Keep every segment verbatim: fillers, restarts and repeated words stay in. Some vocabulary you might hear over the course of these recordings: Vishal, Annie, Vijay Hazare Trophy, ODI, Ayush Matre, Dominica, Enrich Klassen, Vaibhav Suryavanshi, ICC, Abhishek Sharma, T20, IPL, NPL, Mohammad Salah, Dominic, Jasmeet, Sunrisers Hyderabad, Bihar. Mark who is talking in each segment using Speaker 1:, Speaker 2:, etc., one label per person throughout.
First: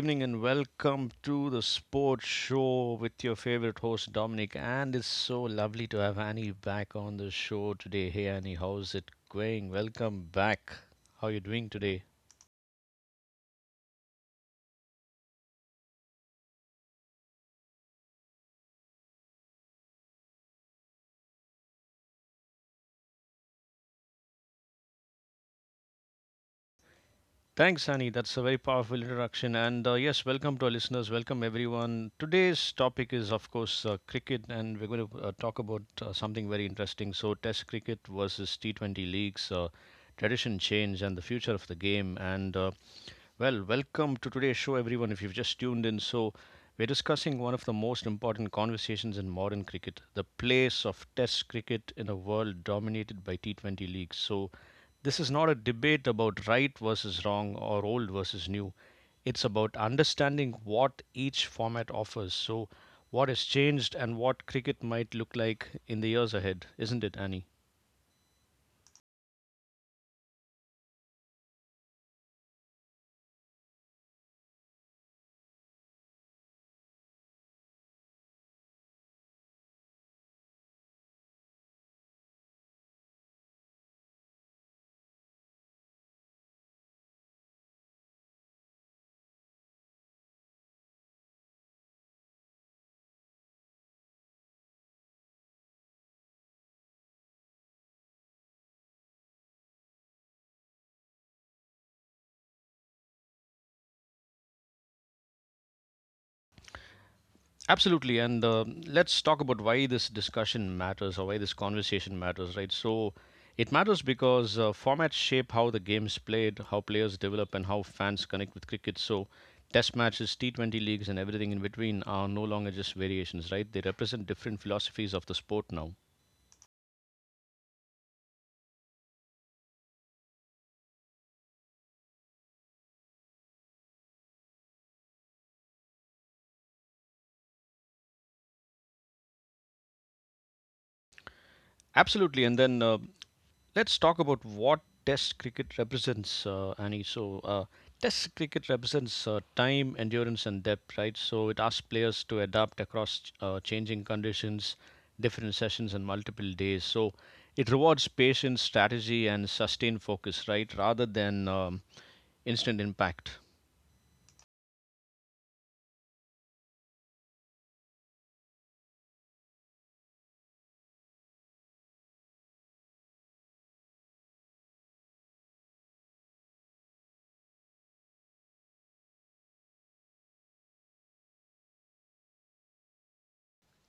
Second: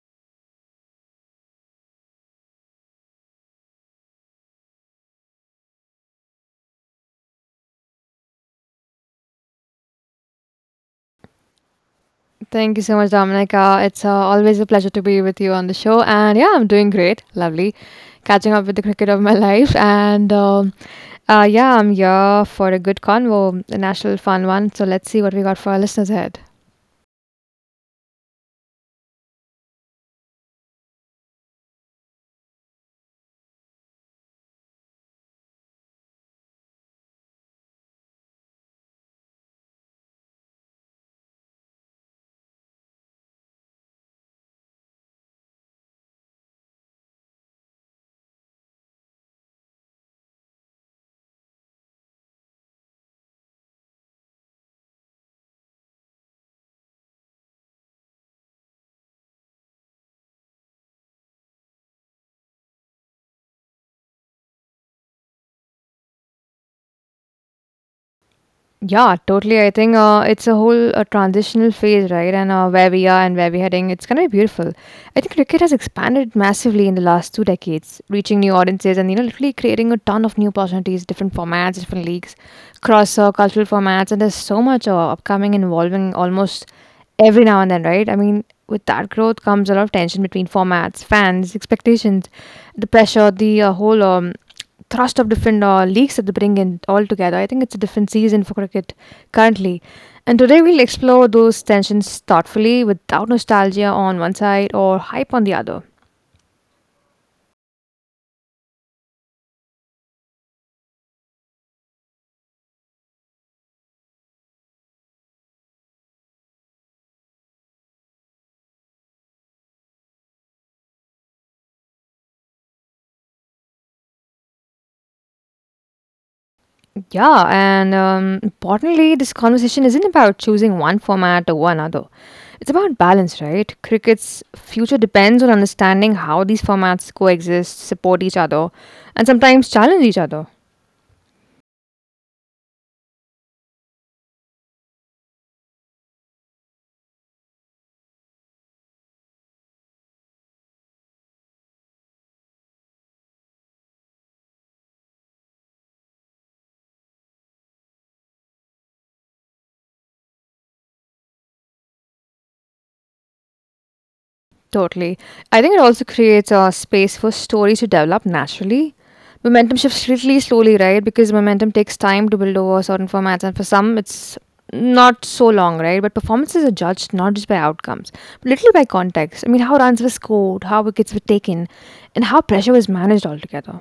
Speaker 1: evening and welcome to the sports show with your favorite host, Dominic. And it's so lovely to have Annie back on the show today. Hey, Annie, how's it going? Welcome back. How are you doing today?
Speaker 2: Thank you so much, Dominica. It's uh, always a pleasure to be with you on the show. And yeah, I'm doing great. Lovely. Catching up with the cricket of my life. And um, uh, Yeah, I'm here for a good convo, a national fun one. So let's see what we got for our listeners ahead.
Speaker 1: Thanks, Annie. That's a very powerful introduction. And uh, yes, welcome to our listeners. Welcome, everyone. Today's topic is, of course, uh, cricket, and we're going to uh, talk about uh, something very interesting. So, Test cricket versus T twenty leagues, uh, tradition change, and the future of the game. And uh, Well, welcome to today's show, everyone. If you've just tuned in, so We're discussing one of the most important conversations in modern cricket, the place of Test cricket in a world dominated by T twenty leagues. So, this is not a debate about right versus wrong or old versus new. It's about understanding what each format offers. So, what has changed and what cricket might look like in the years ahead, isn't it, Annie?
Speaker 2: Yeah, totally. I think uh, it's a whole uh, transitional phase, right? And uh, where we are and where we're heading, it's going to be beautiful. I think cricket has expanded massively in the last two decades, reaching new audiences and you know, literally creating a ton of new opportunities, different formats, different leagues, cross uh, cultural formats, and there's so much uh, upcoming and evolving almost every now and then, right? I mean, with that growth comes a lot of tension between formats, fans, expectations, the pressure, the uh, whole um, thrust of different uh, leagues that they bring in all together. I think it's a different season for cricket currently. And today we'll explore those tensions thoughtfully without nostalgia on one side or hype on the other.
Speaker 1: Absolutely. And uh, let's talk about why this discussion matters or why this conversation matters, right? So it matters because uh, formats shape how the game's played, how players develop, and how fans connect with cricket. So test matches, T twenty leagues, and everything in between are no longer just variations, right? They represent different philosophies of the sport now.
Speaker 2: Yeah, and um, importantly, this conversation isn't about choosing one format over another. It's about balance, right? Cricket's future depends on understanding how these formats coexist, support each other, and sometimes challenge each other.
Speaker 1: Absolutely. And then uh, Let's talk about what Test cricket represents, uh, Annie. So, uh, Test cricket represents uh, time, endurance, and depth, right? So, it asks players to adapt across ch- uh, changing conditions, different sessions, and multiple days. So, it rewards patience, strategy, and sustained focus, right? rather than um, instant impact.
Speaker 2: Totally. I think it also creates a space for stories to develop naturally. Momentum shifts really slowly, right? Because momentum takes time to build over certain formats, and for some, it's not so long, right? But performances are judged not just by outcomes, but little by context. I mean, how runs were scored, how wickets were taken, and how pressure was managed altogether.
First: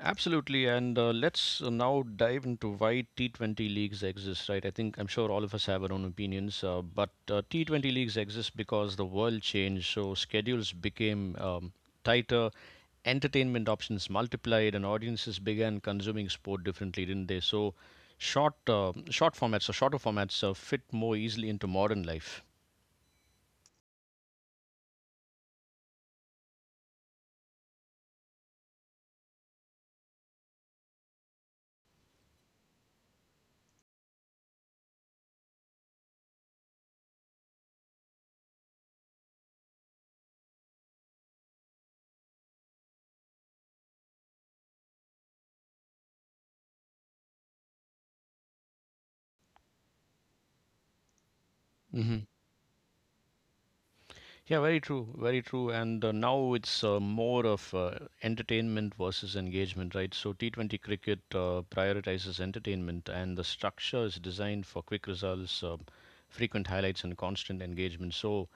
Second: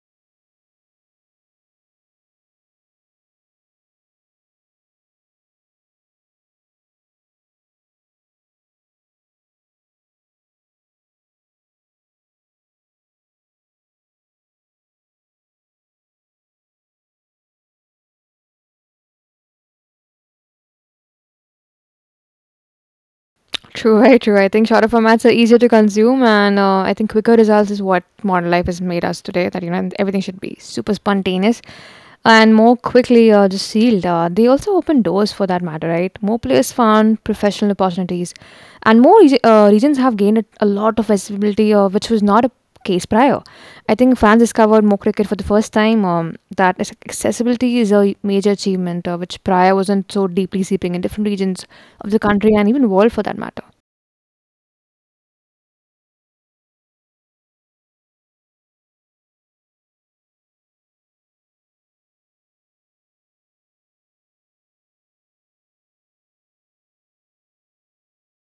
Speaker 1: Absolutely, and uh, let's uh, now dive into why T twenty leagues exist, right? I think I'm sure all of us have our own opinions, uh, but uh, T twenty leagues exist because the world changed, so schedules became um, tighter, entertainment options multiplied, and audiences began consuming sport differently, didn't they? So, short, uh, short formats or shorter formats uh, fit more easily into modern life.
Speaker 2: True, very true. I think shorter formats are easier to consume, and uh, I think quicker results is what modern life has made us today. That you know everything should be super spontaneous, and more quickly uh, just sealed. Uh, they also open doors for that matter, right? More players found professional opportunities, and more regi- uh, regions have gained a a lot of visibility, uh, which was not a case prior. I think fans discovered more cricket for the first time. Um, that is- accessibility is a major achievement, uh, which prior wasn't so deeply seeping in different regions of the country and even world for that matter.
Speaker 1: Yeah, very true, very true. And uh, now it's uh, more of uh, entertainment versus engagement, right? So T twenty cricket uh, prioritizes entertainment, and the structure is designed for quick results, uh, frequent highlights, and constant engagement. So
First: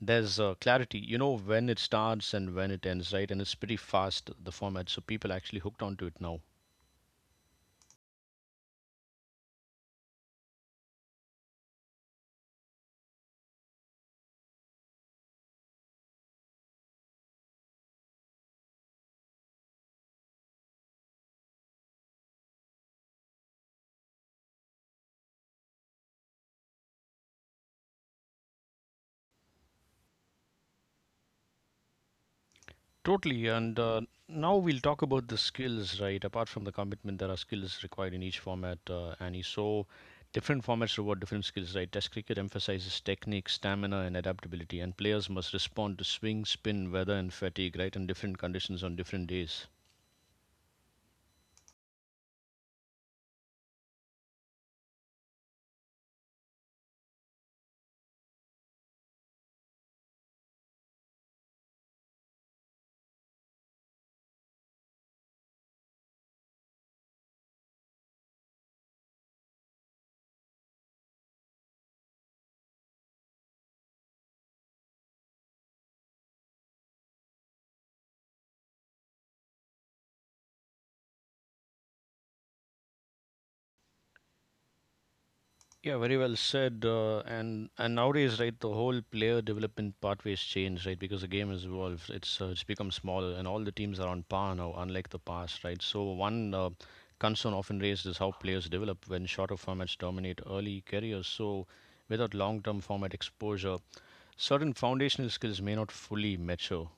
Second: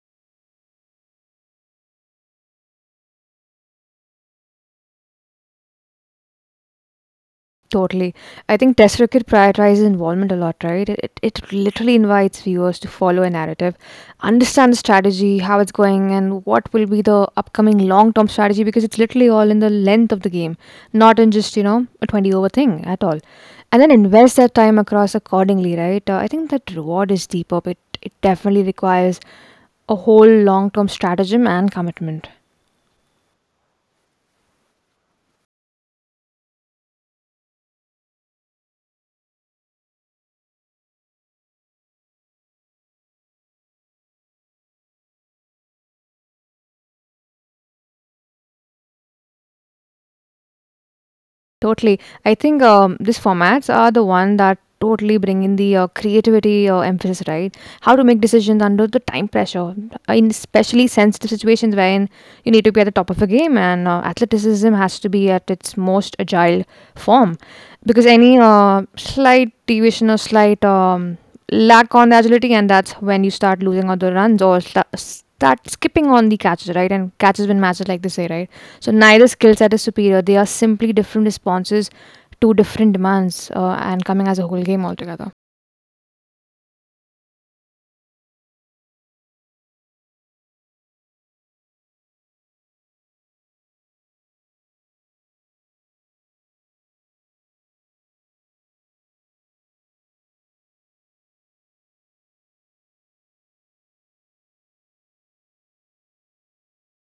Speaker 1: there's uh, clarity. You know when it starts and when it ends, right? And it's pretty fast, the format. So people are actually hooked onto it now.
Speaker 2: Totally. I think Test Cricket prioritizes involvement a lot, right? It, it it literally invites viewers to follow a narrative, understand the strategy, how it's going, and what will be the upcoming long term strategy because it's literally all in the length of the game, not in just, you know, a twenty over thing at all. And then invest that time across accordingly, right? Uh, I think that reward is deeper, but it, it definitely requires a whole long term stratagem and commitment.
Speaker 1: Totally. And uh, now we'll talk about the skills, right? Apart from the commitment, there are skills required in each format, uh, Annie. So different formats reward different skills, right? Test cricket emphasizes technique, stamina, and adaptability, and players must respond to swing, spin, weather, and fatigue, right? And different conditions on different days.
Speaker 2: Totally. I think um, these formats are the one that totally bring in the uh, creativity uh, emphasis, right? How to make decisions under the time pressure, Uh, in especially sensitive situations wherein you need to be at the top of a game and uh, athleticism has to be at its most agile form. Because any uh, slight deviation or slight um, lack on the agility, and that's when you start losing on the runs or sta- start skipping on the catches, right? And catches win matches, like they say, right? So neither skill set is superior. They are simply different responses to different demands uh, and coming as a whole game altogether.
Speaker 1: Yeah, very well said. Uh, and and nowadays, right, the whole player development pathways change, right, because the game has evolved. It's uh, it's become smaller, and all the teams are on par now, unlike the past, right. So one uh, concern often raised is how players develop when shorter formats dominate early careers. So without long-term format exposure, certain foundational skills may not fully mature.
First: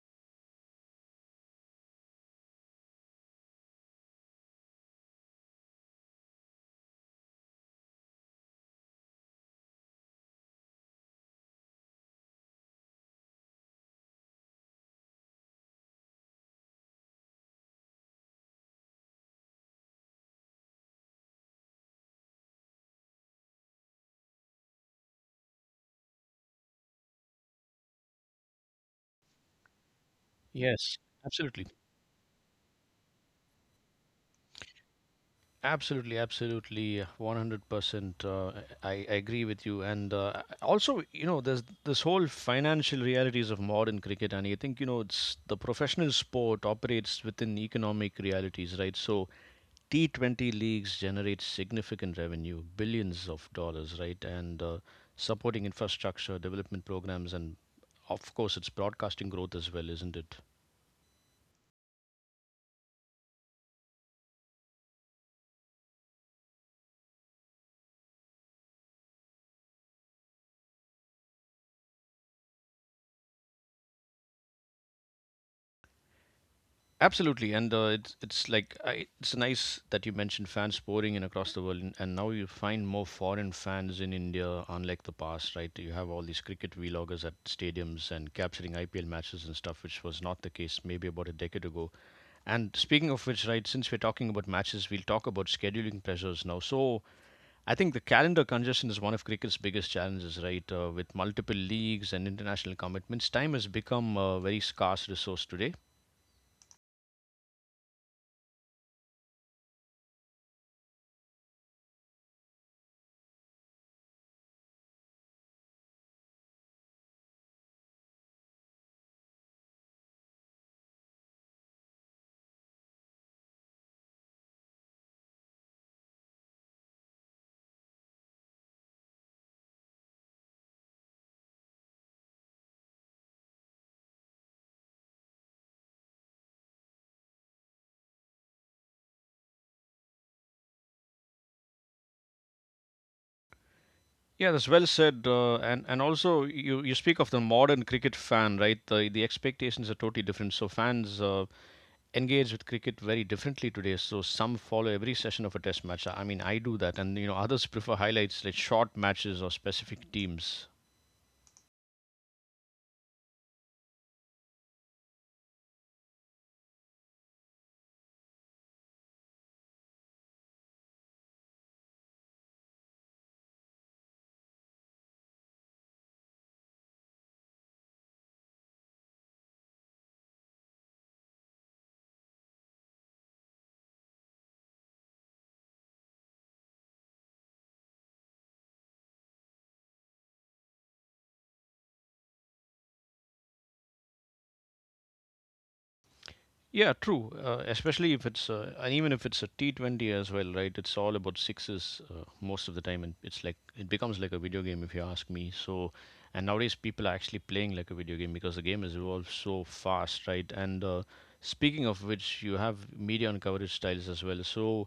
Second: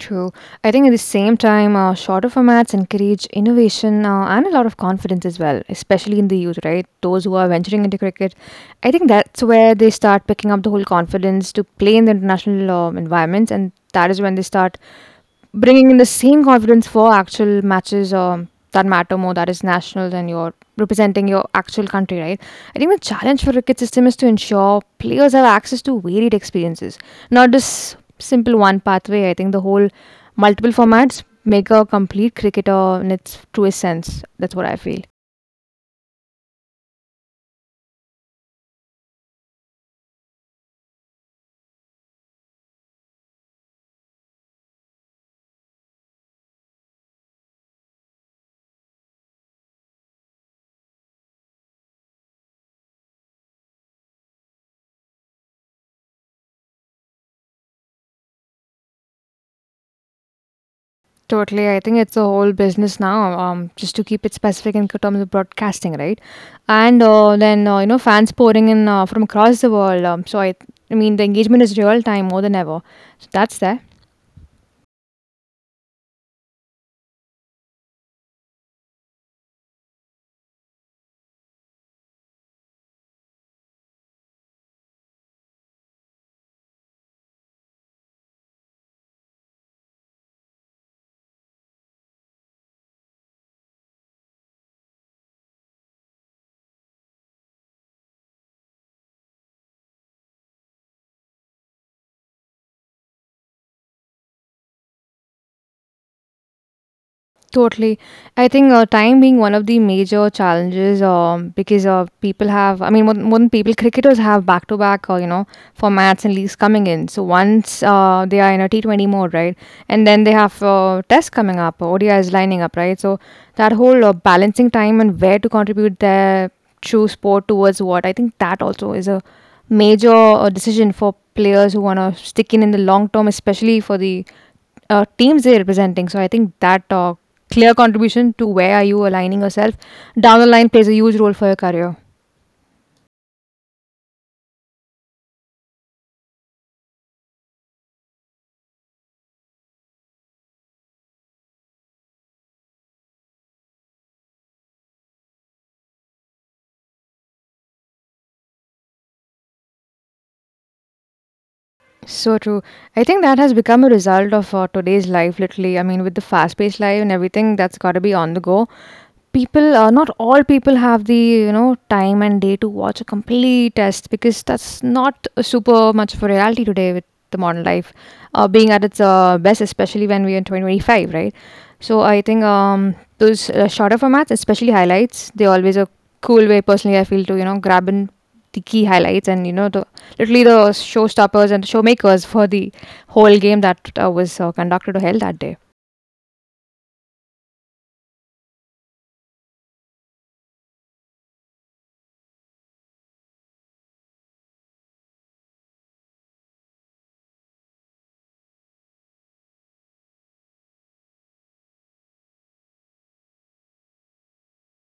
Speaker 2: True. I think at the same time, uh, shorter formats encourage innovation uh, and a lot of confidence as well, especially in the youth, right? Those who are venturing into cricket. I think that's where they start picking up the whole confidence to play in the international um, environments, and that is when they start bringing in the same confidence for actual matches um, that matter more, that is nationals and you're representing your actual country, right? I think the challenge for cricket system is to ensure players have access to varied experiences, not just simple one pathway. I think the whole multiple
Speaker 1: Yes,
Speaker 2: formats
Speaker 1: absolutely.
Speaker 2: make a complete cricketer in its truest sense. That's what I feel.
Speaker 1: Absolutely, absolutely, one hundred percent. Uh, I, I agree with you. And uh, also, you know, there's this whole financial realities of modern cricket. And I think, you know, it's the professional sport operates within economic realities, right? So T twenty leagues generate significant revenue, billions of dollars, right? And uh, supporting infrastructure, development programs, and of course, it's broadcasting growth as well, isn't it?
Speaker 2: Totally. I think it's a whole business now, um, just to keep it specific in terms of broadcasting, right? And uh, then, uh, you know, fans pouring in uh, from across the world. Um, so, I, I mean, the engagement is real time more than ever. So, that's there.
Speaker 1: Absolutely, and uh, it's it's like I, it's nice that you mentioned fans pouring in across the world, and, and now you find more foreign fans in India, unlike the past, right? You have all these cricket vloggers at stadiums and capturing I P L matches and stuff, which was not the case maybe about a decade ago. And speaking of which, right, since we're talking about matches, we'll talk about scheduling pressures now. So I think the calendar congestion is one of cricket's biggest challenges, right? Uh, with multiple leagues and international commitments, time has become a very scarce resource today.
Speaker 2: Totally. I think uh, time being one of the major challenges um, because uh, people have, I mean, more, than- more than people, cricketers have back to back, uh, you know, formats and leagues coming in. So once uh, they are in a T twenty mode, right? And then they have uh, tests coming up, O D I is lining up, right? So that whole uh, balancing time and where to contribute their true sport towards what, I think that also is a major uh, decision for players who want to stick in in the long term, especially for the uh, teams they're representing. So I think that uh, clear contribution to where are you aligning yourself down the line plays a huge role for your career.
Speaker 1: Yeah, that's well said. Uh, and and also, you you speak of the modern cricket fan, right? The the expectations are totally different. So fans uh, engage with cricket very differently today. So some follow every session of a test match. I mean, I do that, and you know, others prefer highlights like short matches or specific teams.
Speaker 2: So true. I think that has become a result of uh, today's life, literally. I mean, with the fast paced life and everything, that's got to be on the go. People uh, not all people have the you know time and day to watch a complete test because that's not super much of a reality today with the modern life uh, being at its uh, best, especially when we're in twenty twenty-five, right? So I think um, those uh, shorter formats, especially highlights, they always a cool way personally I feel to you know grab in the key highlights and you know the literally the showstoppers and showmakers for the whole game that uh, was uh, conducted or held that day.
Speaker 1: Yeah, true. Uh, especially if it's uh, and even if it's a T twenty as well, right? It's all about sixes uh, most of the time, and it's like it becomes like a video game if you ask me. So, and nowadays people are actually playing like a video game because the game has evolved so fast, right? And uh, speaking of which, you have media and coverage styles as well. So,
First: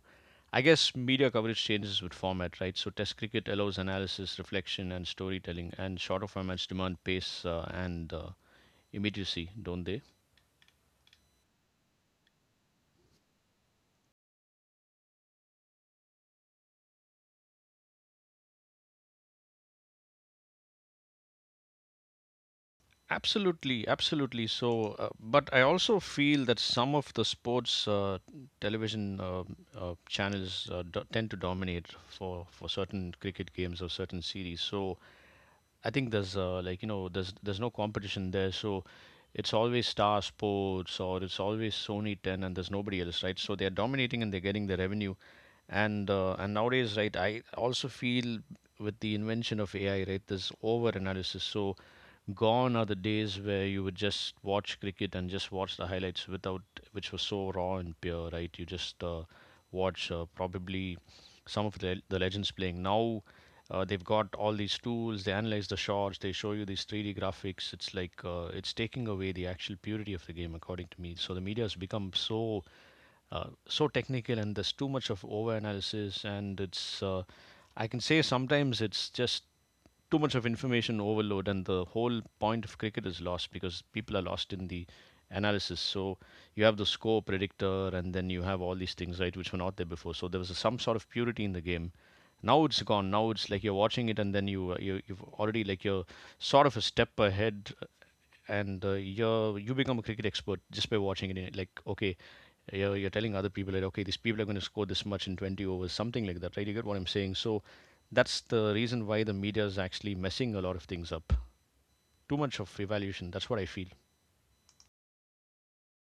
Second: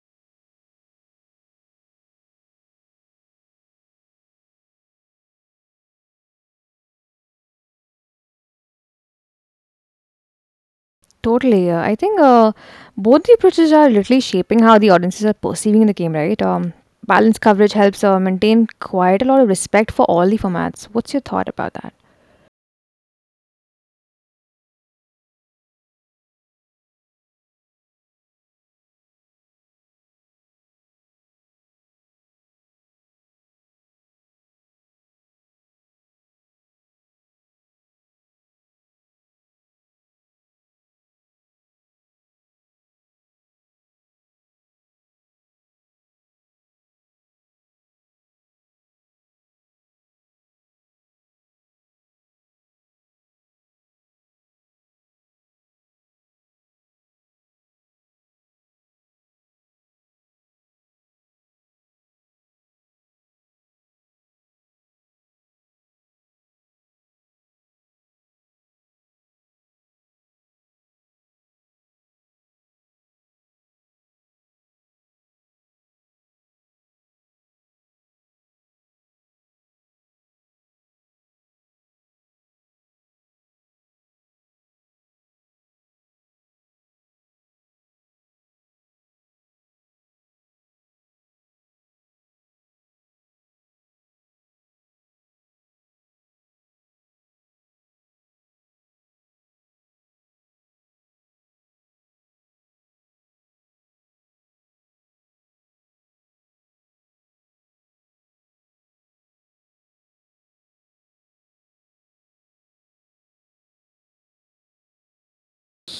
Speaker 1: I guess media coverage changes with format, right? So, Test cricket allows analysis, reflection, and storytelling, and shorter formats demand pace uh, and uh, immediacy, don't they?
Speaker 2: Totally. Uh, I think uh, both the approaches are literally shaping how the audiences are perceiving the game, right? Um, balanced coverage helps uh, maintain quite a lot of respect for all the formats. What's your thought about that?
Speaker 1: Absolutely, absolutely. So, uh, but I also feel that some of the sports uh, television uh, uh, channels uh, do- tend to dominate for for certain cricket games or certain series. So, I think there's uh, like you know there's there's no competition there. So, it's always Star Sports or it's always Sony ten, and there's nobody else, right? So they're dominating and they're getting the revenue, and uh, and nowadays, right, I also feel with the invention of AI, right, this over analysis. So gone are the days where you would just watch cricket and just watch the highlights without, which was so raw and pure, right? You just uh, watch uh, probably some of the, the legends playing now. Uh, they've got all these tools. They analyze the shots. They show you these three D graphics. It's like uh, it's taking away the actual purity of the game, according to me. So the media has become so uh, so technical, and there's too much of overanalysis, and it's uh, I can say sometimes it's just too much of information overload, and the whole point of cricket is lost because people are lost in the analysis. So you have the score predictor, and then you have all these things, right, which were not there before. So there was a, some sort of purity in the game. Now it's gone. Now it's like you're watching it, and then you, uh, you you've already, like, you're sort of a step ahead. And uh, you you become a cricket expert just by watching it. Like, okay, you're, you're telling other people that, okay, these people are going to score this much in twenty overs, something like that, right? You get what I'm saying? So that's the reason why the media is actually messing a lot of things up. Too much of evaluation. That's what I feel.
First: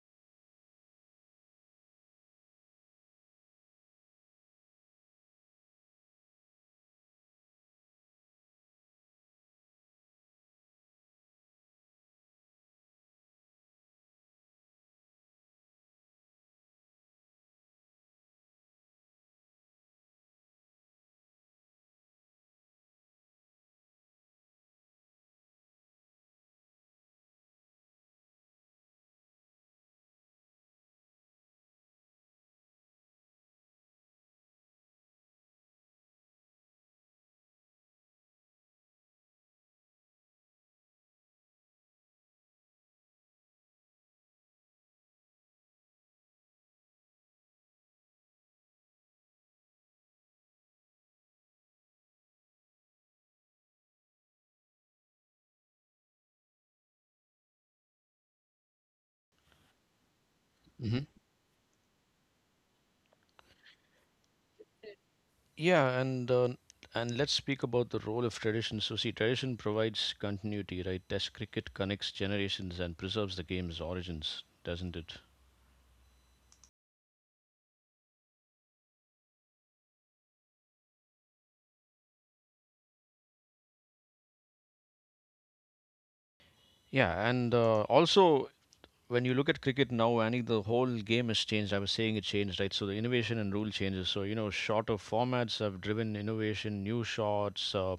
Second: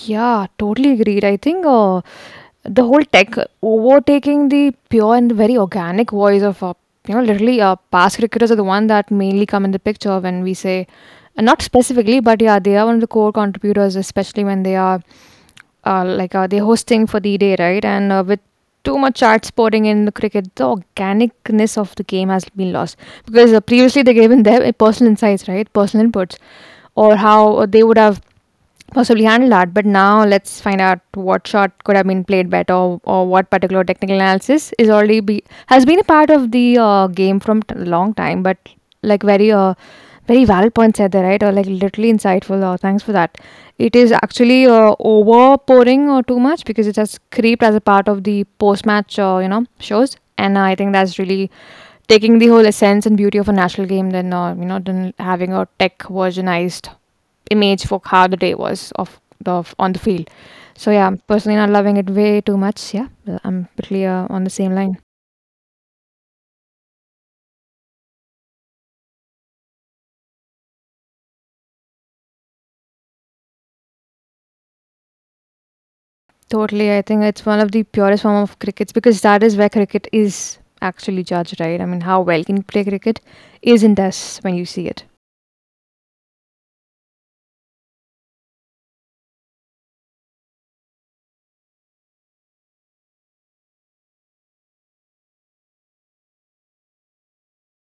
Speaker 2: Yeah, totally agreed. I think uh, the whole tech overtaking the pure and very organic voice of, uh, you know, literally uh, past cricketers are the one that mainly come in the picture when we say Uh, Not specifically, but yeah, they are one of the core contributors, especially when they are uh, like uh, they're hosting for the day, right? And uh, with too much charts sporting in the cricket, the organicness of the game has been lost because uh, previously they gave in their uh, personal insights, right? Personal inputs, or how uh, they would have possibly handle that. But now let's find out what shot could have been played better, or, or what particular technical analysis is already be has been a part of the uh, game from t- long time, but like very uh, very valid points said there, right? Or like literally insightful. Or thanks for that. It is actually uh, overpouring or too much because it has creeped as a part of the post-match, uh, you know, shows. And uh, I think that's really taking the whole essence and beauty of a national game than uh, you know than having a tech versionized image for how the day was of the of, on the field. So
Speaker 1: hmm
Speaker 2: yeah, personally not loving it way too much. Yeah, I'm pretty uh, on the same line.
Speaker 1: Yeah, and uh, and let's speak about the role of tradition. So, see, tradition provides continuity, right? Test cricket connects generations and preserves the game's origins, doesn't it?
Speaker 2: Totally. I think it's one of the purest form of crickets because that is where cricket is actually judged, right? I mean, how well can you play cricket is in this when you see it.
Speaker 1: Yeah, and uh, also when you look at cricket now, Annie, the whole game has changed. I was saying it changed, right? So the innovation and rule changes. So you know, shorter formats have driven innovation, new shots, uh,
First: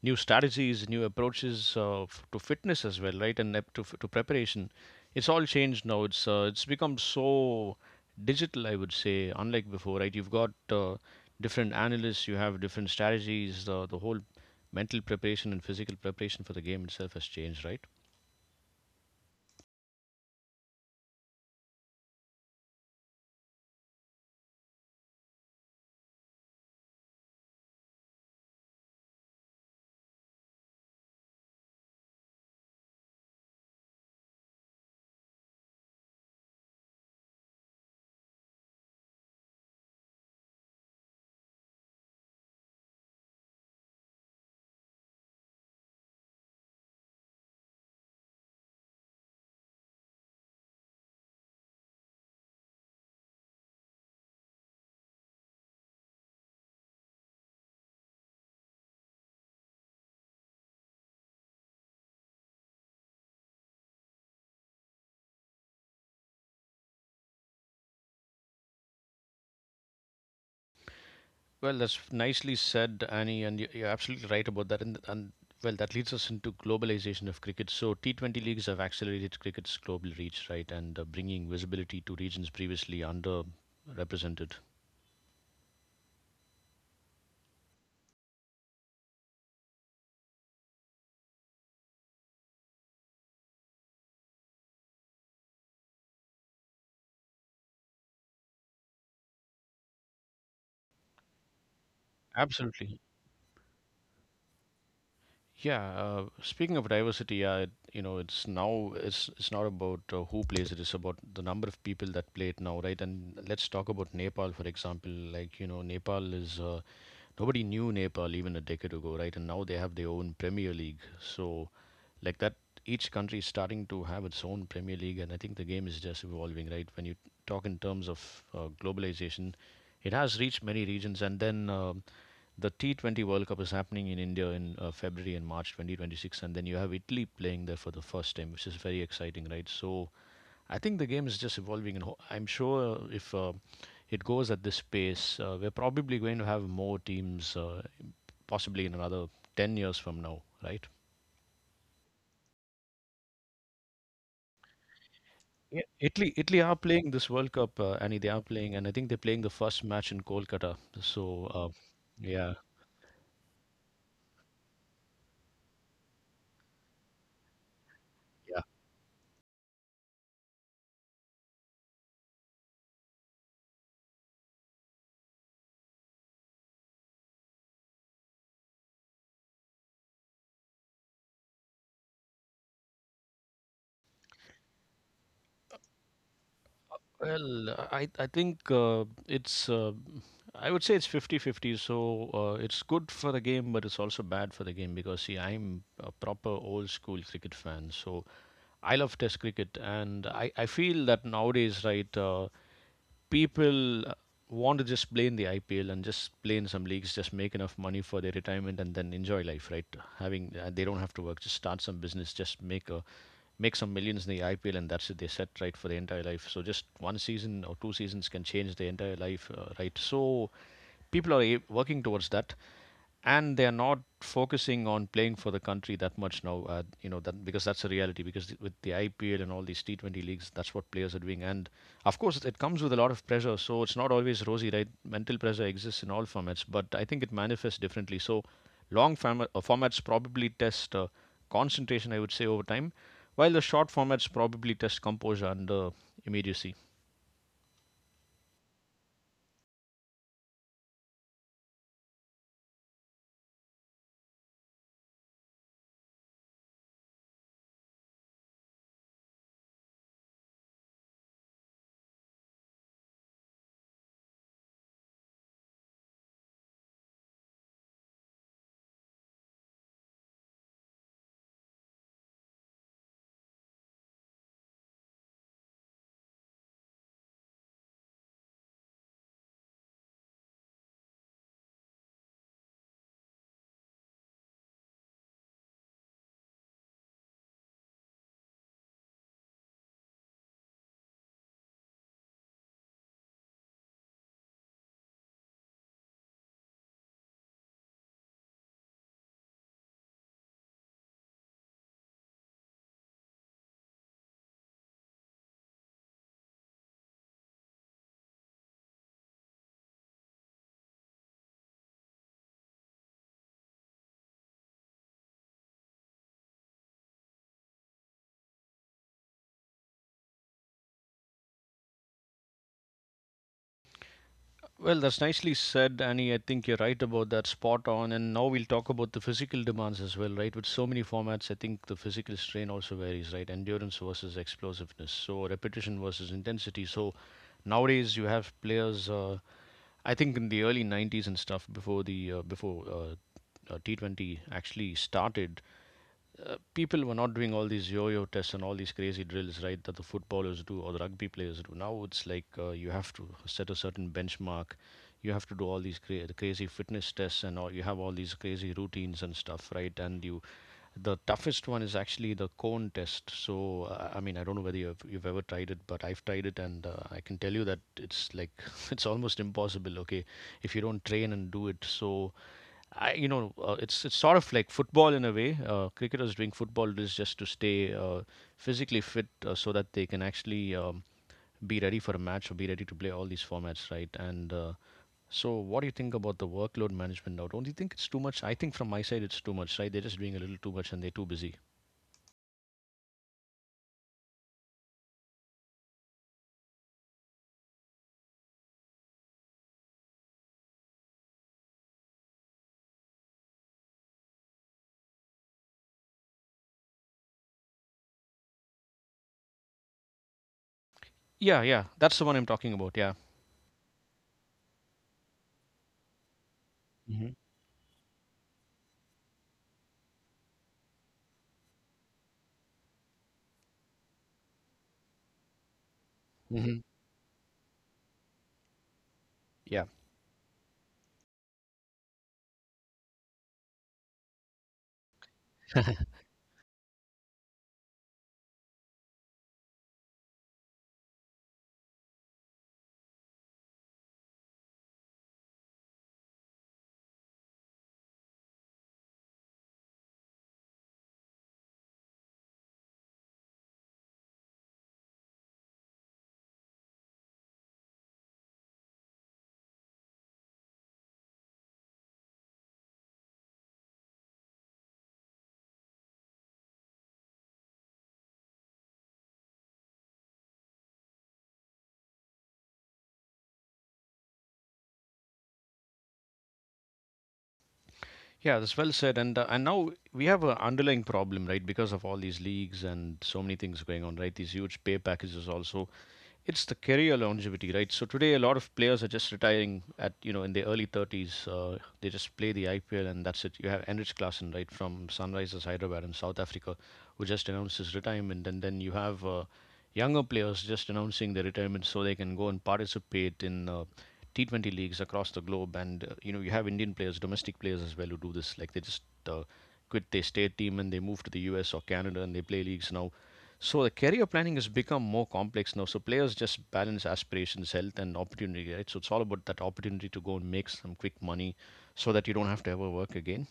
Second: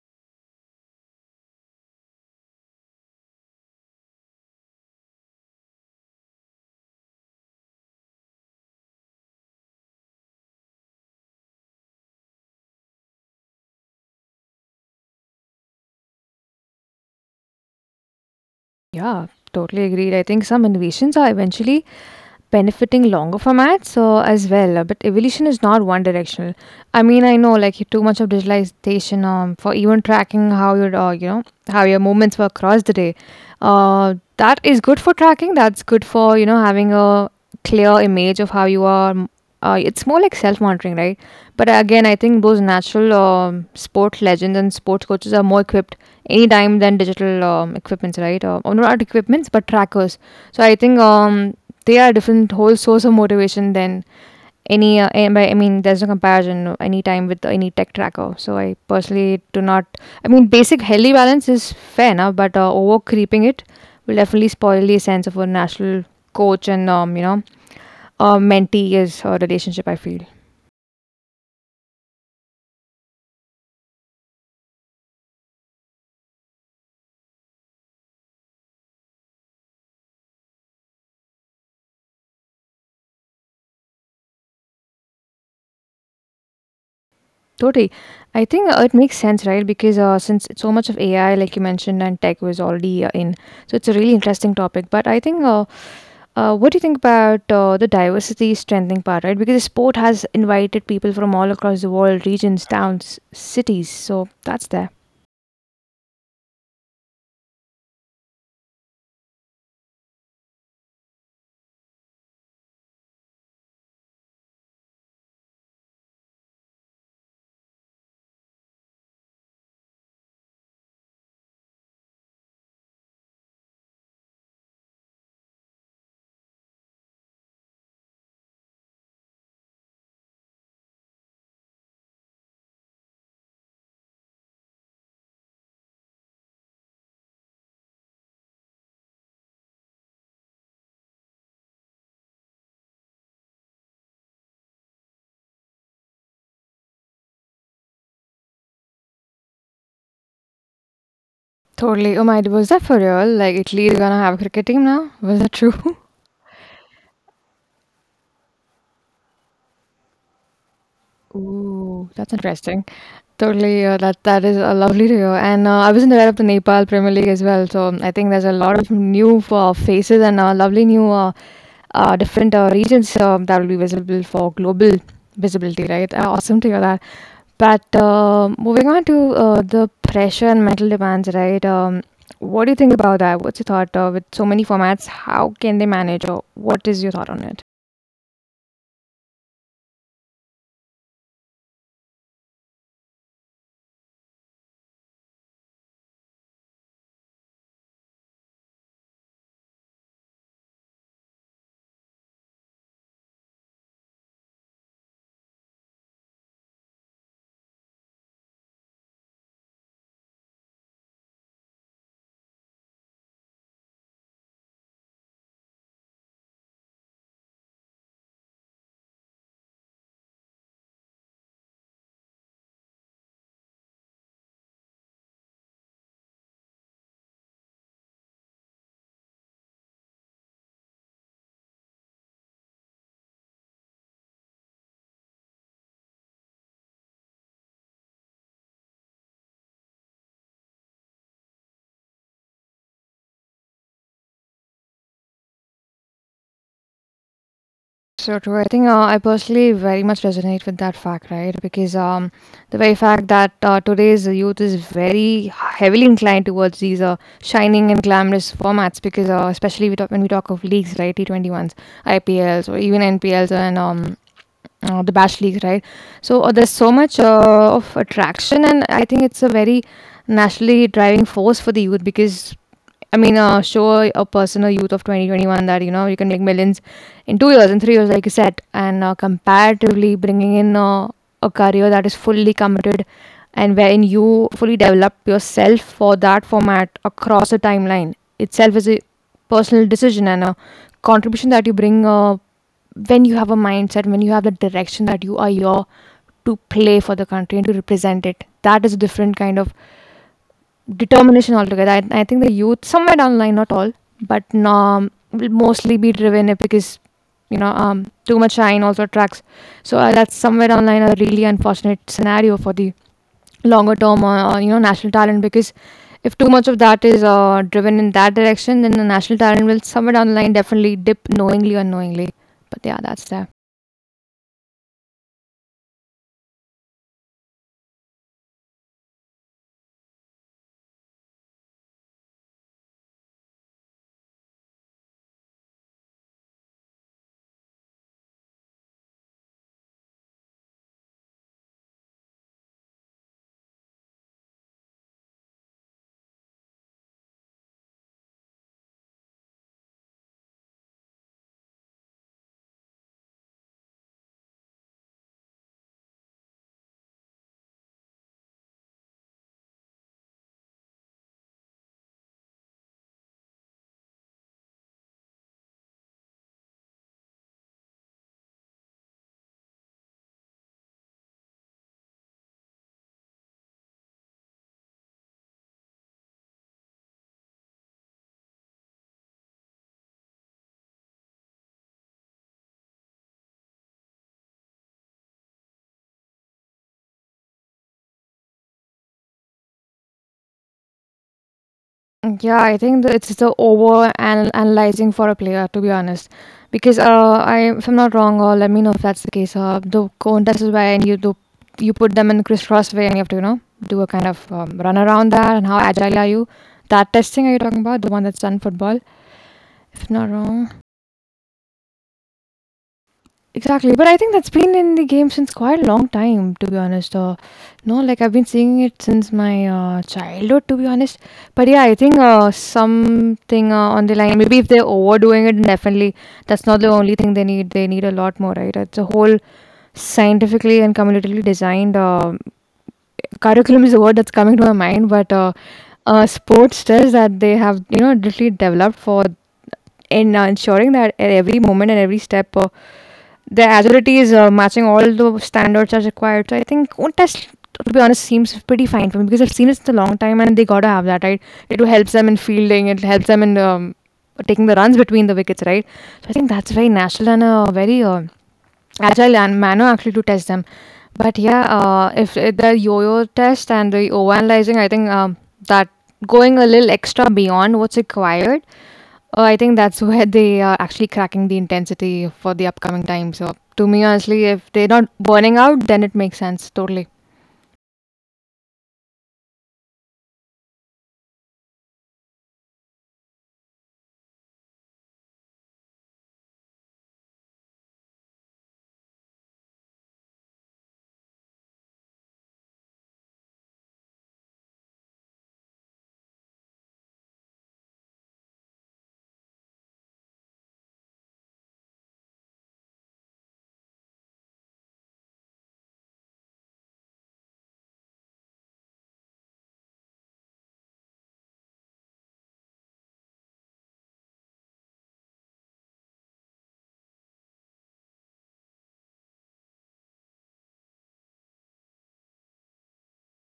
Speaker 1: new strategies, new approaches uh, f- to fitness as well, right? And ep- to f- to preparation, it's all changed now. It's uh, it's become so digital, I would say, unlike before, right? You've got uh, different analysts, you have different strategies. The the whole mental preparation and physical preparation for the game itself has changed, right?
Speaker 2: Yeah, totally agreed. I think some innovations are eventually benefiting longer formats uh, as well. Uh, But evolution is not one directional. I mean, I know like too much of digitalization um, for even tracking how your uh, you know how your movements were across the day. Uh, that is good for tracking. That's good for you know having a clear image of how you are. M- Uh, it's more like self monitoring, right? But again, I think those natural um, sport legends and sports coaches are more equipped any time than digital um, equipments, right? Uh, or not equipments, but trackers. So I think um, they are a different whole source of motivation than any uh, and by- i mean there's no comparison, no, any time with any tech tracker. So I personally do not, I mean, basic healthy balance is fair enough, but uh, over creeping it will definitely spoil the sense of a national coach and um you know uh, mentee is a relationship, I feel.
Speaker 1: Well, that's nicely said, Annie, and you- you're absolutely right about that. And, and well, that leads us into globalization of cricket. So, T twenty leagues have accelerated cricket's global reach, right, and uh, bringing visibility to regions previously underrepresented.
Speaker 2: Totally. I think uh, it makes sense, right? Because uh, since it's so much of AI like you mentioned and tech was already uh, in. So it's a really interesting topic, but I think uh, Uh, what do you think about uh, the diversity strengthening part, right? Because sport has invited people from all across the world, regions,
Speaker 1: Absolutely.
Speaker 2: towns, cities. So that's there.
Speaker 1: Yeah. Uh, speaking of diversity, yeah, it, you know, it's now it's it's not about uh, who plays it; it's about the number of people that play it now, right? And let's talk about Nepal, for example. Like, you know, Nepal is uh, nobody knew Nepal even a decade ago, right? And now they have their own Premier League. So, like that, each country is starting to have its own Premier League, and I think the game is just evolving, right? When you talk in terms of uh, globalization, it has reached many regions. And then um the T twenty World Cup is happening in India in uh, February and March twenty twenty-six, and then you have Italy playing there for the first time, which is very exciting, right? So, I think the game is just evolving, and ho- I'm sure if uh, it goes at this pace, uh, we're probably going to have more teams uh, possibly in another ten years from now, right?
Speaker 2: Totally. Oh my, was that for real? Like Italy is gonna have a cricket team now? Was that true?
Speaker 1: Yeah. Italy, Italy are playing this World Cup, uh, Annie. They are playing, and I think they're playing the first match in Kolkata. So, uh,
Speaker 2: Ooh, that's
Speaker 1: yeah,
Speaker 2: interesting. Totally. Uh, that that is uh, lovely to hear. And uh, I wasn't aware of the Nepal Premier League as well. So I think there's a
Speaker 1: yeah.
Speaker 2: lot of new uh, faces and uh, lovely new uh, uh, different uh, regions um, that will be visible for global visibility, right? Uh, awesome to hear that. But uh, moving on to uh, the pressure and mental demands, right? Um, what do you think about that? What's your thought uh, with so many formats? How can they manage, or what is your thought on it?
Speaker 1: Well, I, I think uh, it's, uh, I would say it's fifty-fifty. So uh, it's good for the game, but it's also bad for the game because, see, I'm a proper old school cricket fan. So I love Test cricket, and I, I feel that nowadays, right? Uh, people want to just play in the I P L and just play in some leagues, just make enough money for their retirement and then enjoy life, right? Having uh, They don't have to work, just start some business, just make a make some millions in the I P L and that's it. They set right for the entire life. So just one season or two seasons can change the entire life, uh, right? So people are a- working towards that and they're not focusing on playing for the country that much now. Uh, you know that because that's a reality. Because th- with the I P L and all these T twenty leagues, that's what players are doing. And of course, it comes with a lot of pressure. So it's not always rosy, right? Mental pressure exists in all formats, but I think it manifests differently. So long forma- uh, formats probably test uh, concentration, I would say, over time, while the short formats probably test composure and uh, immediacy.
Speaker 2: So true. I think uh, I personally very much resonate with that fact, right? Because um, the very fact that uh, today's youth is very heavily inclined towards these uh, shining and glamorous formats, because uh, especially we talk, when we talk of leagues, right? T Twenty ones, I P Ls, or even N P Ls and um, uh, the bash league, right? So uh, there's so much uh, of attraction, and I think it's a very nationally driving force for the youth because I mean, uh, show a person, a youth of twenty twenty-one, that you know you can make millions in two years, in three years, like you said, and uh, comparatively bringing in uh, a career that is fully committed and wherein you fully develop yourself for that format across the timeline itself is a personal decision and a contribution that you bring uh, when you have a mindset, when you have the direction that you are here to play for the country and to represent it. That is a different kind of determination altogether. I, I think the youth, somewhere down the line, not all, but um, will mostly be driven because you know um, too much shine also attracts. So uh, that's somewhere down the line a really unfortunate scenario for the longer term uh, uh, you know, national talent, because if too much of that is uh, driven in that direction, then the national talent will somewhere down the line definitely dip knowingly or unknowingly. But yeah, that's there.
Speaker 1: Well, that's nicely said, Annie. I think you're right about that, spot on. And now we'll talk about the physical demands as well, right? With so many formats, I think the physical strain also varies, right? Endurance versus explosiveness, so repetition versus intensity. So nowadays you have players. Uh, I think in the early nineties and stuff, before the uh, before uh, uh, T twenty actually started, uh, people were not doing all these yo-yo tests and all these crazy drills, right? That the footballers do or the rugby players do. Now it's like uh, you have to set a certain benchmark. You have to do all these cra- crazy fitness tests and all. You have all these crazy routines and stuff, right? And you, the toughest one is actually the cone test. So uh, I mean, I don't know whether you've, you've ever tried it, but I've tried it, and uh, I can tell you that it's like it's almost impossible. Okay, if you don't train and do it, so I, you know, uh, it's it's sort of like football in a way. Uh, cricketers doing football is just to stay uh, physically fit, uh, so that they can actually um, be ready for a match or be ready to play all these formats, right? And uh, so, what do you think about the workload management now? Don't you think it's too much? I think from my side, it's too much, right? They're just doing a little too much and they're too busy.
Speaker 2: Yeah, I think that it's the over and analyzing for a player, to be honest. Because uh, I, if I'm not wrong, or let me know if that's the case. Uh, the contest is where you do, you put them in crisscross way, and you have to, you know, do a kind of um, run around that. And how agile are you? That testing are you talking about? The one that's done football, if I'm not wrong.
Speaker 1: Yeah, yeah, that's the one I'm talking about. Yeah.
Speaker 2: Exactly, but I think that's been in the game since quite a long time, to be honest.
Speaker 1: Hmm.
Speaker 2: Uh, no, like I've been seeing it since my uh, childhood, to be honest. But yeah, I think uh, something uh, on the line. Maybe if they're overdoing it, definitely that's not
Speaker 1: Hmm.
Speaker 2: the only thing they need. They need a lot more, right? It's a whole
Speaker 1: Yeah.
Speaker 2: scientifically and communitally designed um curriculum is a word that's coming to my mind, but uh, uh, sports does that. They have, you know, literally developed for in uh, ensuring that at every moment and every step uh, their agility is uh, matching all the standards as required. So I think code test, to be honest, seems pretty fine for me because I've seen it in a long time and they gotta have that, right? It helps them in fielding. It helps them in um, taking the runs between the wickets, right? So I think that's very natural and a very uh, agile and manner actually to test them. But yeah, uh, if uh, the yo-yo test and the overanalyzing, I think um, that going a little extra beyond what's required. Oh, I think that's where they are actually cracking the intensity for the upcoming time. So, to me, honestly, if they're not burning out, then it makes sense totally.
Speaker 1: Yeah, that's well said. And uh, and now we have an underlying problem, right? Because of all these leagues and so many things going on, right? These huge pay packages also. It's the career longevity, right? So today, a lot of players are just retiring at you know in their early thirties. Uh, they just play the I P L and that's it. You have Enrich Klassen, right, from Sunrisers Hyderabad in South Africa, who just announced his retirement, and then you have uh, younger players just announcing their retirement so they can go and participate in uh, T twenty leagues across the globe. And uh, you know, you have Indian players, domestic players as well, who do this. Like they just uh, quit their state team and they move to the U S or Canada and they play leagues now. So the career planning has become more complex now. So players just balance aspirations, health, and opportunity, right? So it's all about that opportunity to go and make some quick money, so that you don't have to ever work again.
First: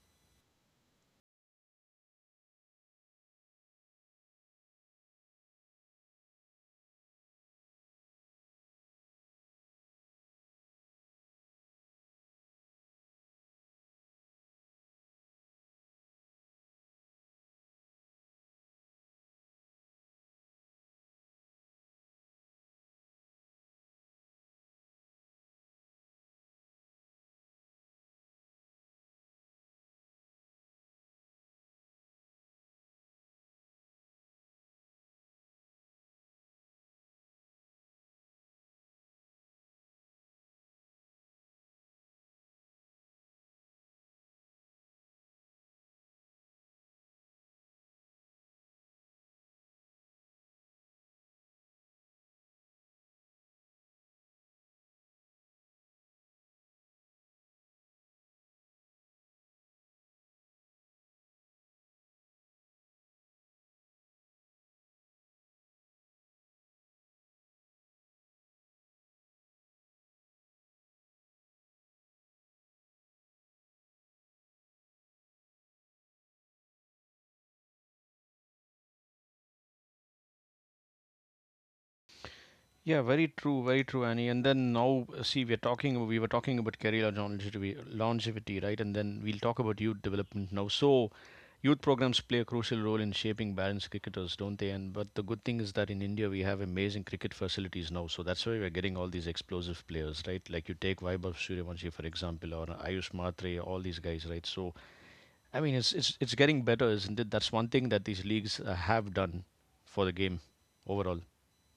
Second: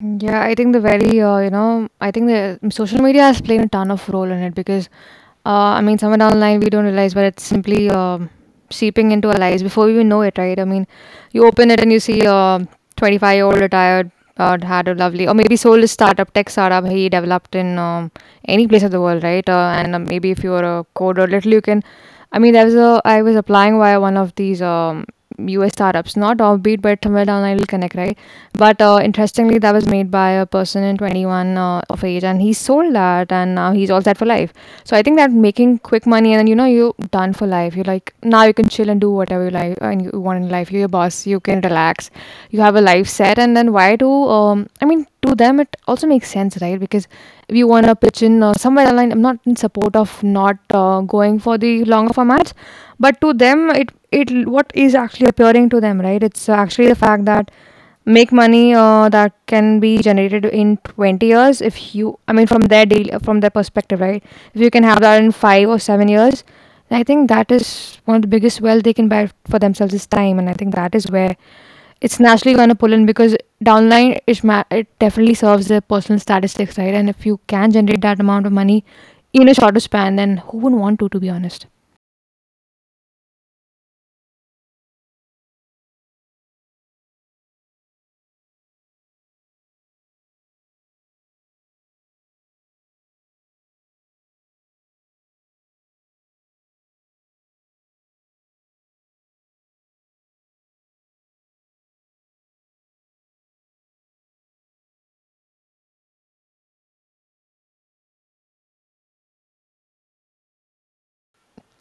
Speaker 2: Yeah, I think the very, uh, you know, I think the social media has played a ton of role in it because uh, I mean, somewhere down the line, we don't realize, but it's simply um seeping into our lives before we even know it, right? I mean, you open it and you see a twenty-five year old retired, uh, had a lovely, or maybe sold his startup, tech startup he developed in um, any place of the world, right? Uh, and uh, maybe if you're a coder, little you can. I mean, there was a, I was applying via one of these um, U S startups, not offbeat, but somewhere down the line, will connect, right? But uh, interestingly, that was made by a person in twenty-one uh, of age, and he sold that, and now he's all set for life. So I think that making quick money and then, you know, you're done for life. You're like, now you can chill and do whatever you like uh, and you want in life. You're your boss. You can relax. You have a life set. And then why do um I mean, to them it also makes sense, right? Because if you want to pitch in uh, somewhere online, I'm not in support of not uh, going for the longer formats, but to them, it it what is actually appearing to them, right. It's actually the fact that make money uh, that can be generated in twenty years if you, I mean, from their deal, from their perspective, right, if you can have that in five or seven years, I think that is one of the biggest wealth they can buy for themselves is time, and I think that is where it's naturally going to pull in because downline it, ma- it definitely serves their personal statistics, right. And if you can generate that amount of money in a shorter span, then who wouldn't want to to be honest.
Speaker 1: Yeah, very true, very true, Annie. And then now, uh, see, we're talking, we were talking about career longevity, longevity, right? And then we'll talk about youth development now. So, youth programs play a crucial role in shaping balanced cricketers, don't they? And but the good thing is that in India we have amazing cricket facilities now, so that's why we're getting all these explosive players, right? Like you take Vaibhav Suryavanshi for example, or Ayush Matre, all these guys, right? So, I mean, it's it's it's getting better, isn't it? That's one thing that these leagues uh, have done for the game overall.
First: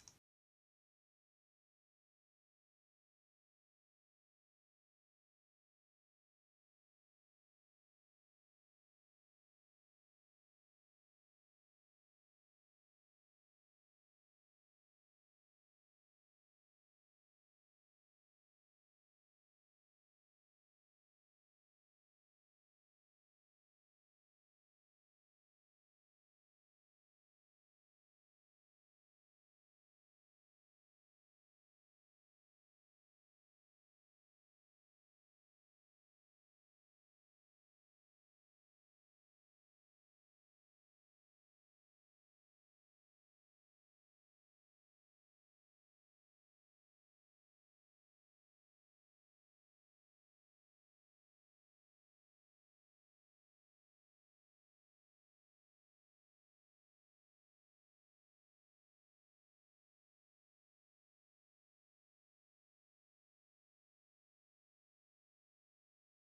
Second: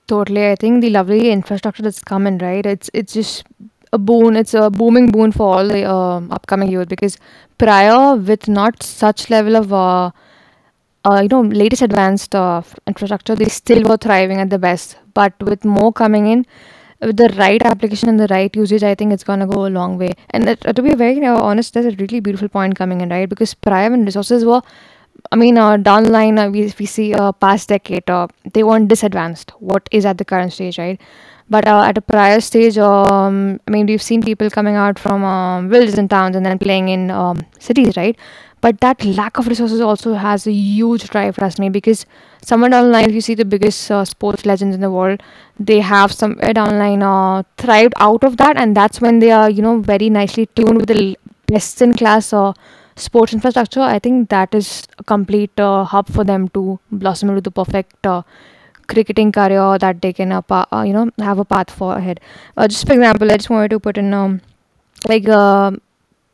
Speaker 2: Totally. I think the lovely infrastructure that's coming, right? It's it's just a boon. It's a booming boon for all the um upcoming youth because prior with not such level of uh, uh, you know, latest advanced uh, f- infrastructure, they still were thriving at the best, but with more coming in with the right application and the right usage, I think it's going to go a long way. And uh, to be very uh, honest, there's a really beautiful point coming in, right? Because prior when resources were, I mean, uh, down the line, uh, we, we see uh, past decade, uh, they weren't disadvantaged. What is at the current stage, right? But uh, at a prior stage, um, I mean, we've seen people coming out from um, villages and towns and then playing in um, cities, right? But that lack of resources also has a huge drive, trust me, because somewhere down the line, if you see the biggest uh, sports legends in the world, they have somewhere down the line uh, thrived out of that, and that's when they are, you know, very nicely tuned with the best in class uh, sports infrastructure. I think that is a complete uh, hub for them to blossom into the perfect uh, cricketing career that they can, uh, pa- uh, you know, have a path for ahead. Uh, just for example, I just wanted to put in, um, like, um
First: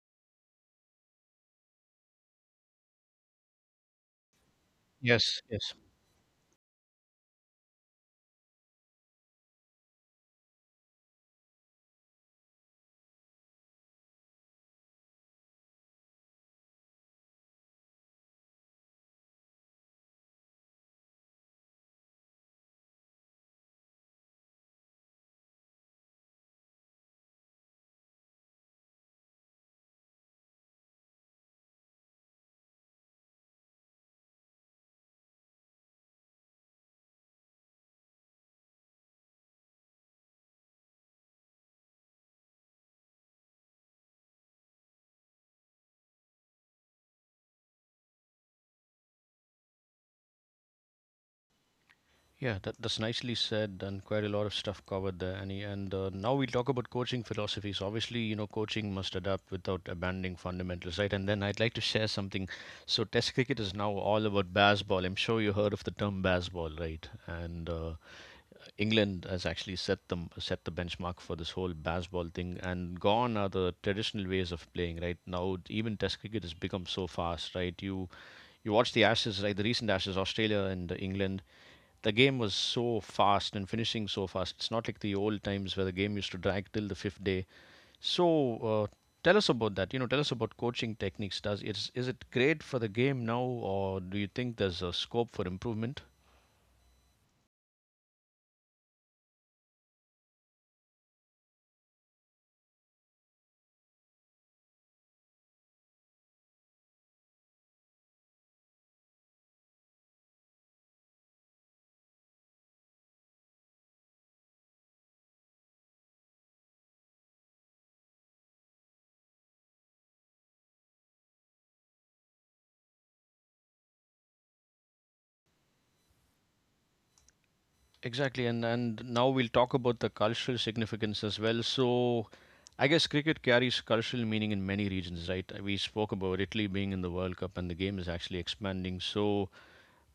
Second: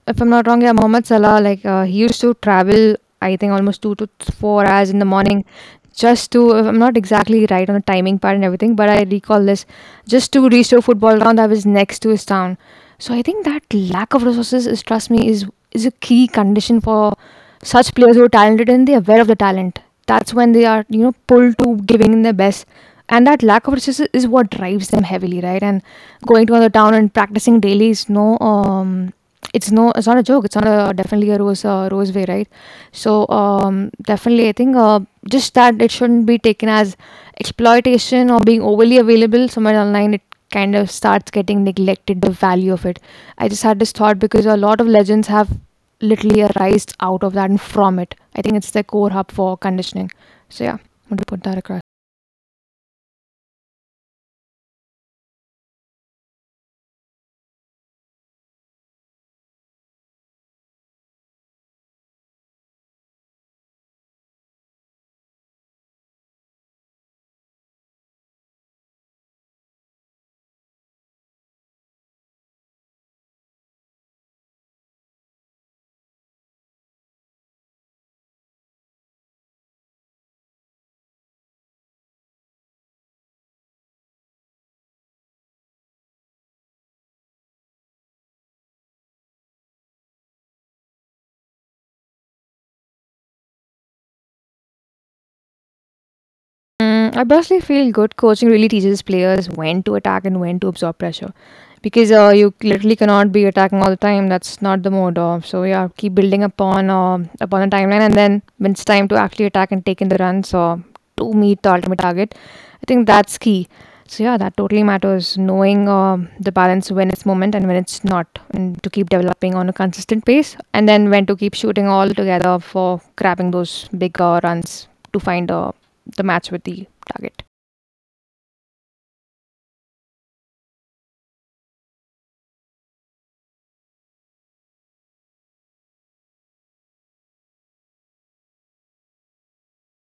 Speaker 2: if I'm not wrong, yeah, Mohammad Salah, like, uh, he used to travel, I think, almost two to four hours in the
Speaker 1: Yes,
Speaker 2: morning
Speaker 1: yes.
Speaker 2: just to, if I'm not exactly right on the timing part and everything, but I recall this, just to reach to a football ground that was next to his town. So I think that lack of resources is, trust me, is is a key condition for such players who are talented and they're aware of the talent. That's when they are, you know, pulled to giving their best. And that lack of resources is what drives them heavily, right? And going to another town and practicing daily is no, um, it's no, it's not a joke. It's not a definitely a rose, uh, rose way, right? So um, definitely, I think uh, just that it shouldn't be taken as exploitation or being overly available somewhere online. It kind of starts getting neglected the value of it. I just had this thought because a lot of legends have literally arised out of that and from it. I think it's the core hub for conditioning. So yeah, I'm going to put that across.
Speaker 1: Yeah, that, that's nicely said, and quite a lot of stuff covered there, Annie. And uh, now we'll talk about coaching philosophies. Obviously, you know, coaching must adapt without abandoning fundamentals, right? And then I'd like to share something. So Test cricket is now all about baseball. I'm sure you heard of the term baseball, right? And uh, England has actually set them set the benchmark for this whole baseball thing. And gone are the traditional ways of playing, right? Now even Test cricket has become so fast, right? You you watch the Ashes, right? The recent Ashes, Australia and England, the game was so fast and finishing so fast. It's not like the old times where the game used to drag till the fifth day. So uh, tell us about that. You know, tell us about coaching techniques. Does it's is it great for the game now, or do you think there's a scope for improvement?
Speaker 2: Mm, I personally feel good coaching really teaches players when to attack and when to absorb pressure, because uh, you literally cannot be attacking all the time. That's not the mode. Of. So yeah, keep building upon uh, upon a timeline, and then when it's time to actually attack and take in the runs or to meet the ultimate target, I think that's key. So yeah, that totally matters. Knowing um the balance when it's moment and when it's not, and to keep developing on a consistent pace, and then when to keep shooting all together for grabbing those bigger runs to find a the match with the target.
Speaker 1: Exactly, and and now we'll talk about the cultural significance as well. So, I guess cricket carries cultural meaning in many regions, right? We spoke about Italy being in the World Cup, and the game is actually expanding. So,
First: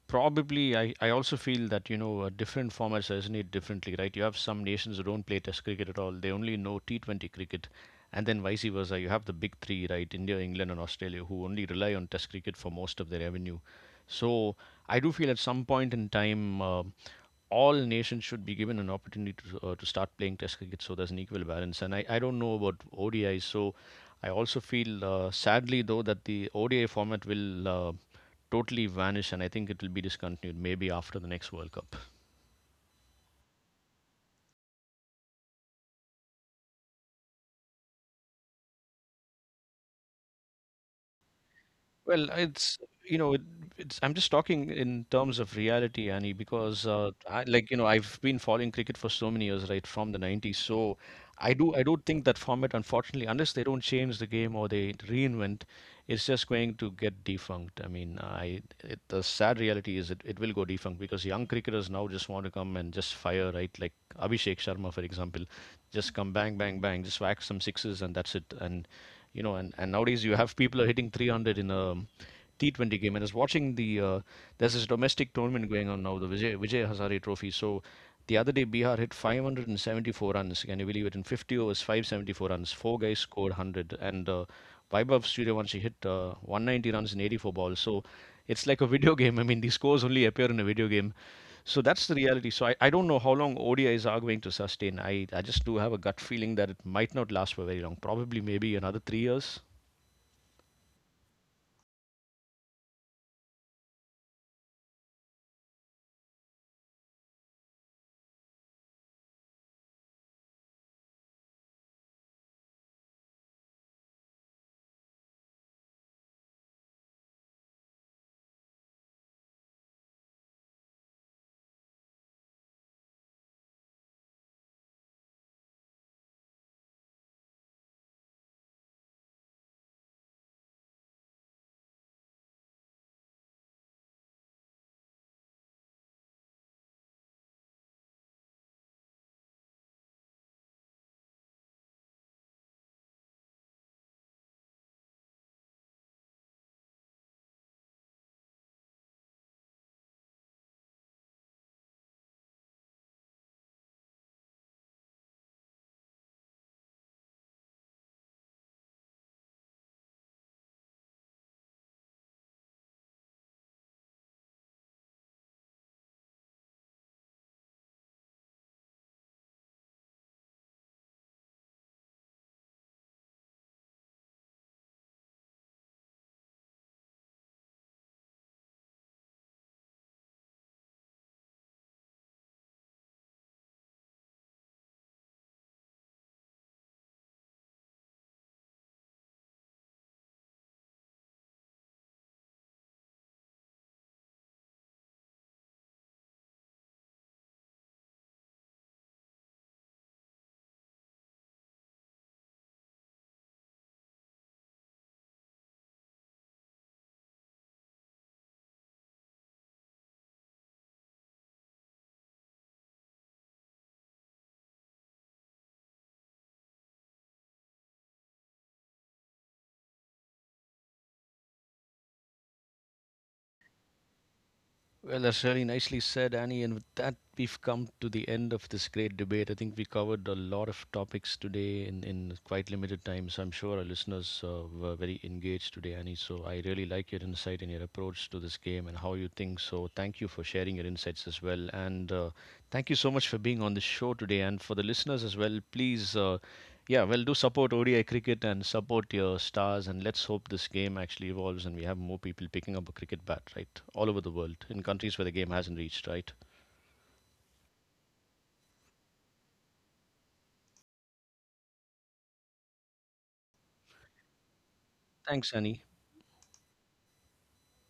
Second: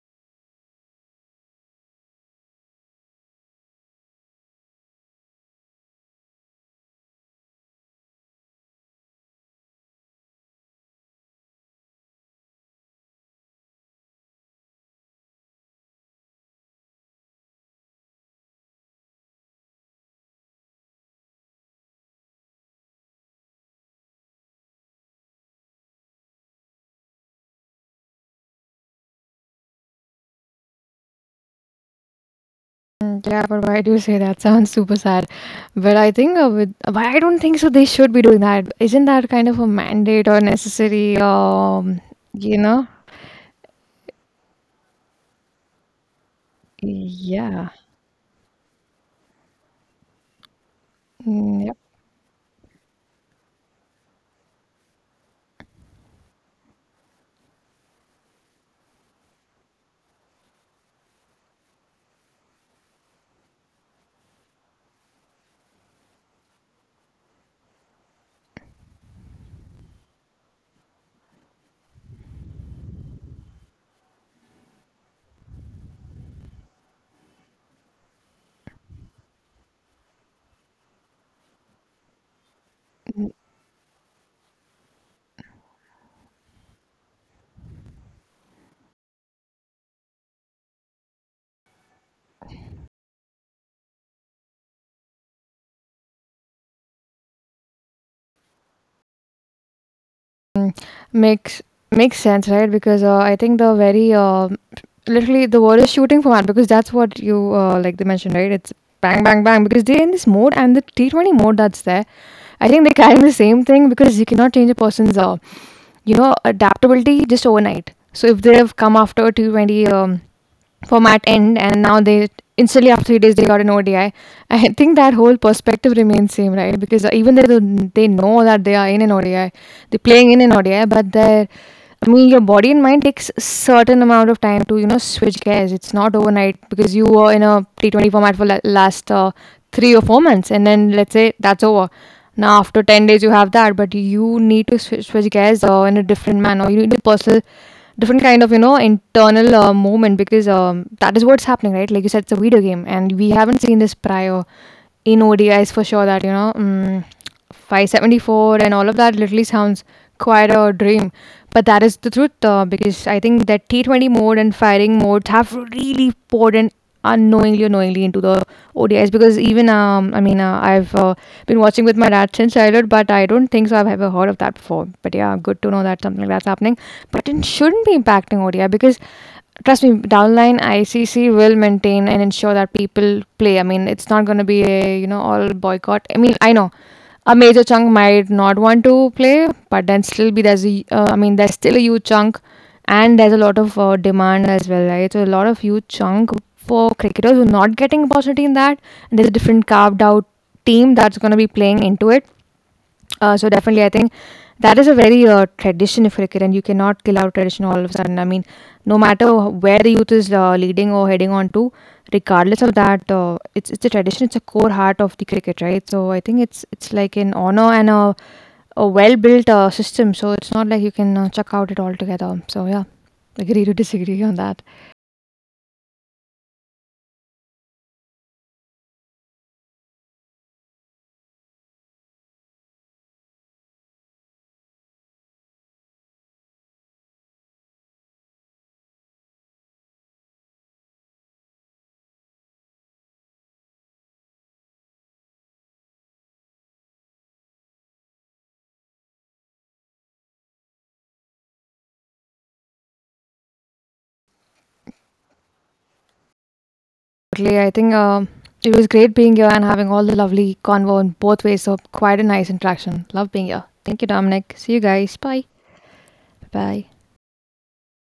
Speaker 1: probably I, I also feel that you know uh, different formats resonate differently, right? You have some nations who don't play Test cricket at all. They only know T twenty cricket. And then vice versa, you have the big three, right? India, England, and Australia, who only rely on Test cricket for most of their revenue. So I do feel at some point in time, um all nations should be given an opportunity to, uh, to start playing Test cricket so there's an equal balance. And i, I don't know about ODI. So I also feel, uh, sadly though, that the ODI format will uh, totally vanish. And I think it will be discontinued maybe after the next World Cup.
Speaker 2: Mm, yeah, but why do you say that? Sounds super sad. But I think uh, with but I don't think so. They should be doing that. Isn't that kind of a mandate or necessary? Um,
Speaker 1: Well,
Speaker 2: you
Speaker 1: it's
Speaker 2: know?
Speaker 1: you know, it, it's I'm just talking in terms of reality, Annie, because uh, I, like
Speaker 2: Yeah.
Speaker 1: you know, I've been following cricket for so many years, right, from the nineties. So I
Speaker 2: Mm,
Speaker 1: do
Speaker 2: yeah.
Speaker 1: I do think that format, unfortunately, unless they don't change the game or they reinvent, it's just going to get defunct. I mean, I it, the sad reality is it, it will go defunct because young cricketers now just want to come and just fire, right? Like Abhishek Sharma, for example, just come bang, bang, bang, just whack some sixes and that's it. And you know, and, and nowadays you have people are hitting three hundred in a T twenty game, and I was watching the uh, there's this domestic tournament going on now, the Vijay Vijay Hazare Trophy. So the other day Bihar hit five hundred seventy-four runs. Can you believe it? In fifty overs, five hundred seventy-four runs. Four guys scored one hundred, and uh, Vaibhav Suryavanshi hit uh, one hundred ninety runs in eighty-four balls. So it's like a video game. I mean, these scores only appear in a video game. So that's the reality. So I, I don't know how long O D Is are going to sustain. I, I just do have a gut feeling that it might not last for very long. Probably maybe another three years.
Speaker 2: Mm, makes makes sense, right? Because uh, I think the very uh, literally the word is shooting for man because that's what you uh, like they mentioned, right? It's bang, bang, bang because they're in this mode and the T twenty mode that's there. I think they're carrying the same thing because you cannot change a person's uh, you know adaptability just overnight. So if they have come after T twenty um format end and now they instantly after three days they got an O D I. I I think that whole perspective remains same, right? Because even though they know that they are in an O D I, they're playing in an O D I, but they're I mean, your body and mind takes certain amount of time to you know switch gears. It's not overnight because you were in a T twenty format for la- last uh, three or four months, and then let's say that's over. Now after ten days you have that, but you need to switch, switch gears uh, in a different manner. You need a personal different kind of you know internal uh, movement because um, that is what's happening, right? Like you said, it's a video game and we haven't seen this prior in ODIs for sure. That you know um, five seventy-four and all of that literally sounds quite a dream, but that is the truth, uh, because I think that T twenty mode and firing modes have really poured in unknowingly or knowingly into the O D Is because even um I mean uh, I've uh, been watching with my dad since childhood, but I don't think so I've ever heard of that before. But yeah, good to know that something like that's happening. But it shouldn't be impacting O D I because trust me, downline I C C will maintain and ensure that people play. I mean, it's not going to be a you know all boycott. I mean, I know a major chunk might not want to play, but then still be there's a uh, I mean there's still a huge chunk, and there's a lot of uh, demand as well, right? So a lot of huge chunk for cricketers who are not getting opportunity in that, and there's a different carved out team that's going to be playing into it. Uh, so definitely, I think that is a very uh, tradition if you like, it, and you cannot kill out tradition all of a sudden. I mean, no matter where the youth is uh, leading or heading on to, regardless of that, uh, it's it's a tradition. It's a core heart of the cricket, right? So I think it's it's like an honor and a, a well built uh, system. So it's not like you can uh, chuck out it altogether. So yeah, agree to disagree on that.
Speaker 1: Well, that's really nicely said, Annie. And with that, we've come to the end of this great debate. I think we covered a lot of topics today in, in quite limited time. So I'm sure our listeners uh, were very engaged today, Annie. So I really like your insight and your approach to this game and how you think. So thank you for sharing your insights as well. And uh, thank you so much for being on the show today. And for the listeners as well, please. Uh, yeah, well, do support O D I cricket and support your stars, and let's hope this game actually evolves and we have more people picking up a cricket bat, right? All over the world, in countries where the game hasn't reached, right?
Speaker 2: Totally, I think um, it was great being here and having all the lovely convo in both ways. So quite a nice interaction. Love being here. Thank you, Dominic. See you guys. Bye.
Speaker 1: Thanks, Annie.
Speaker 2: Bye bye.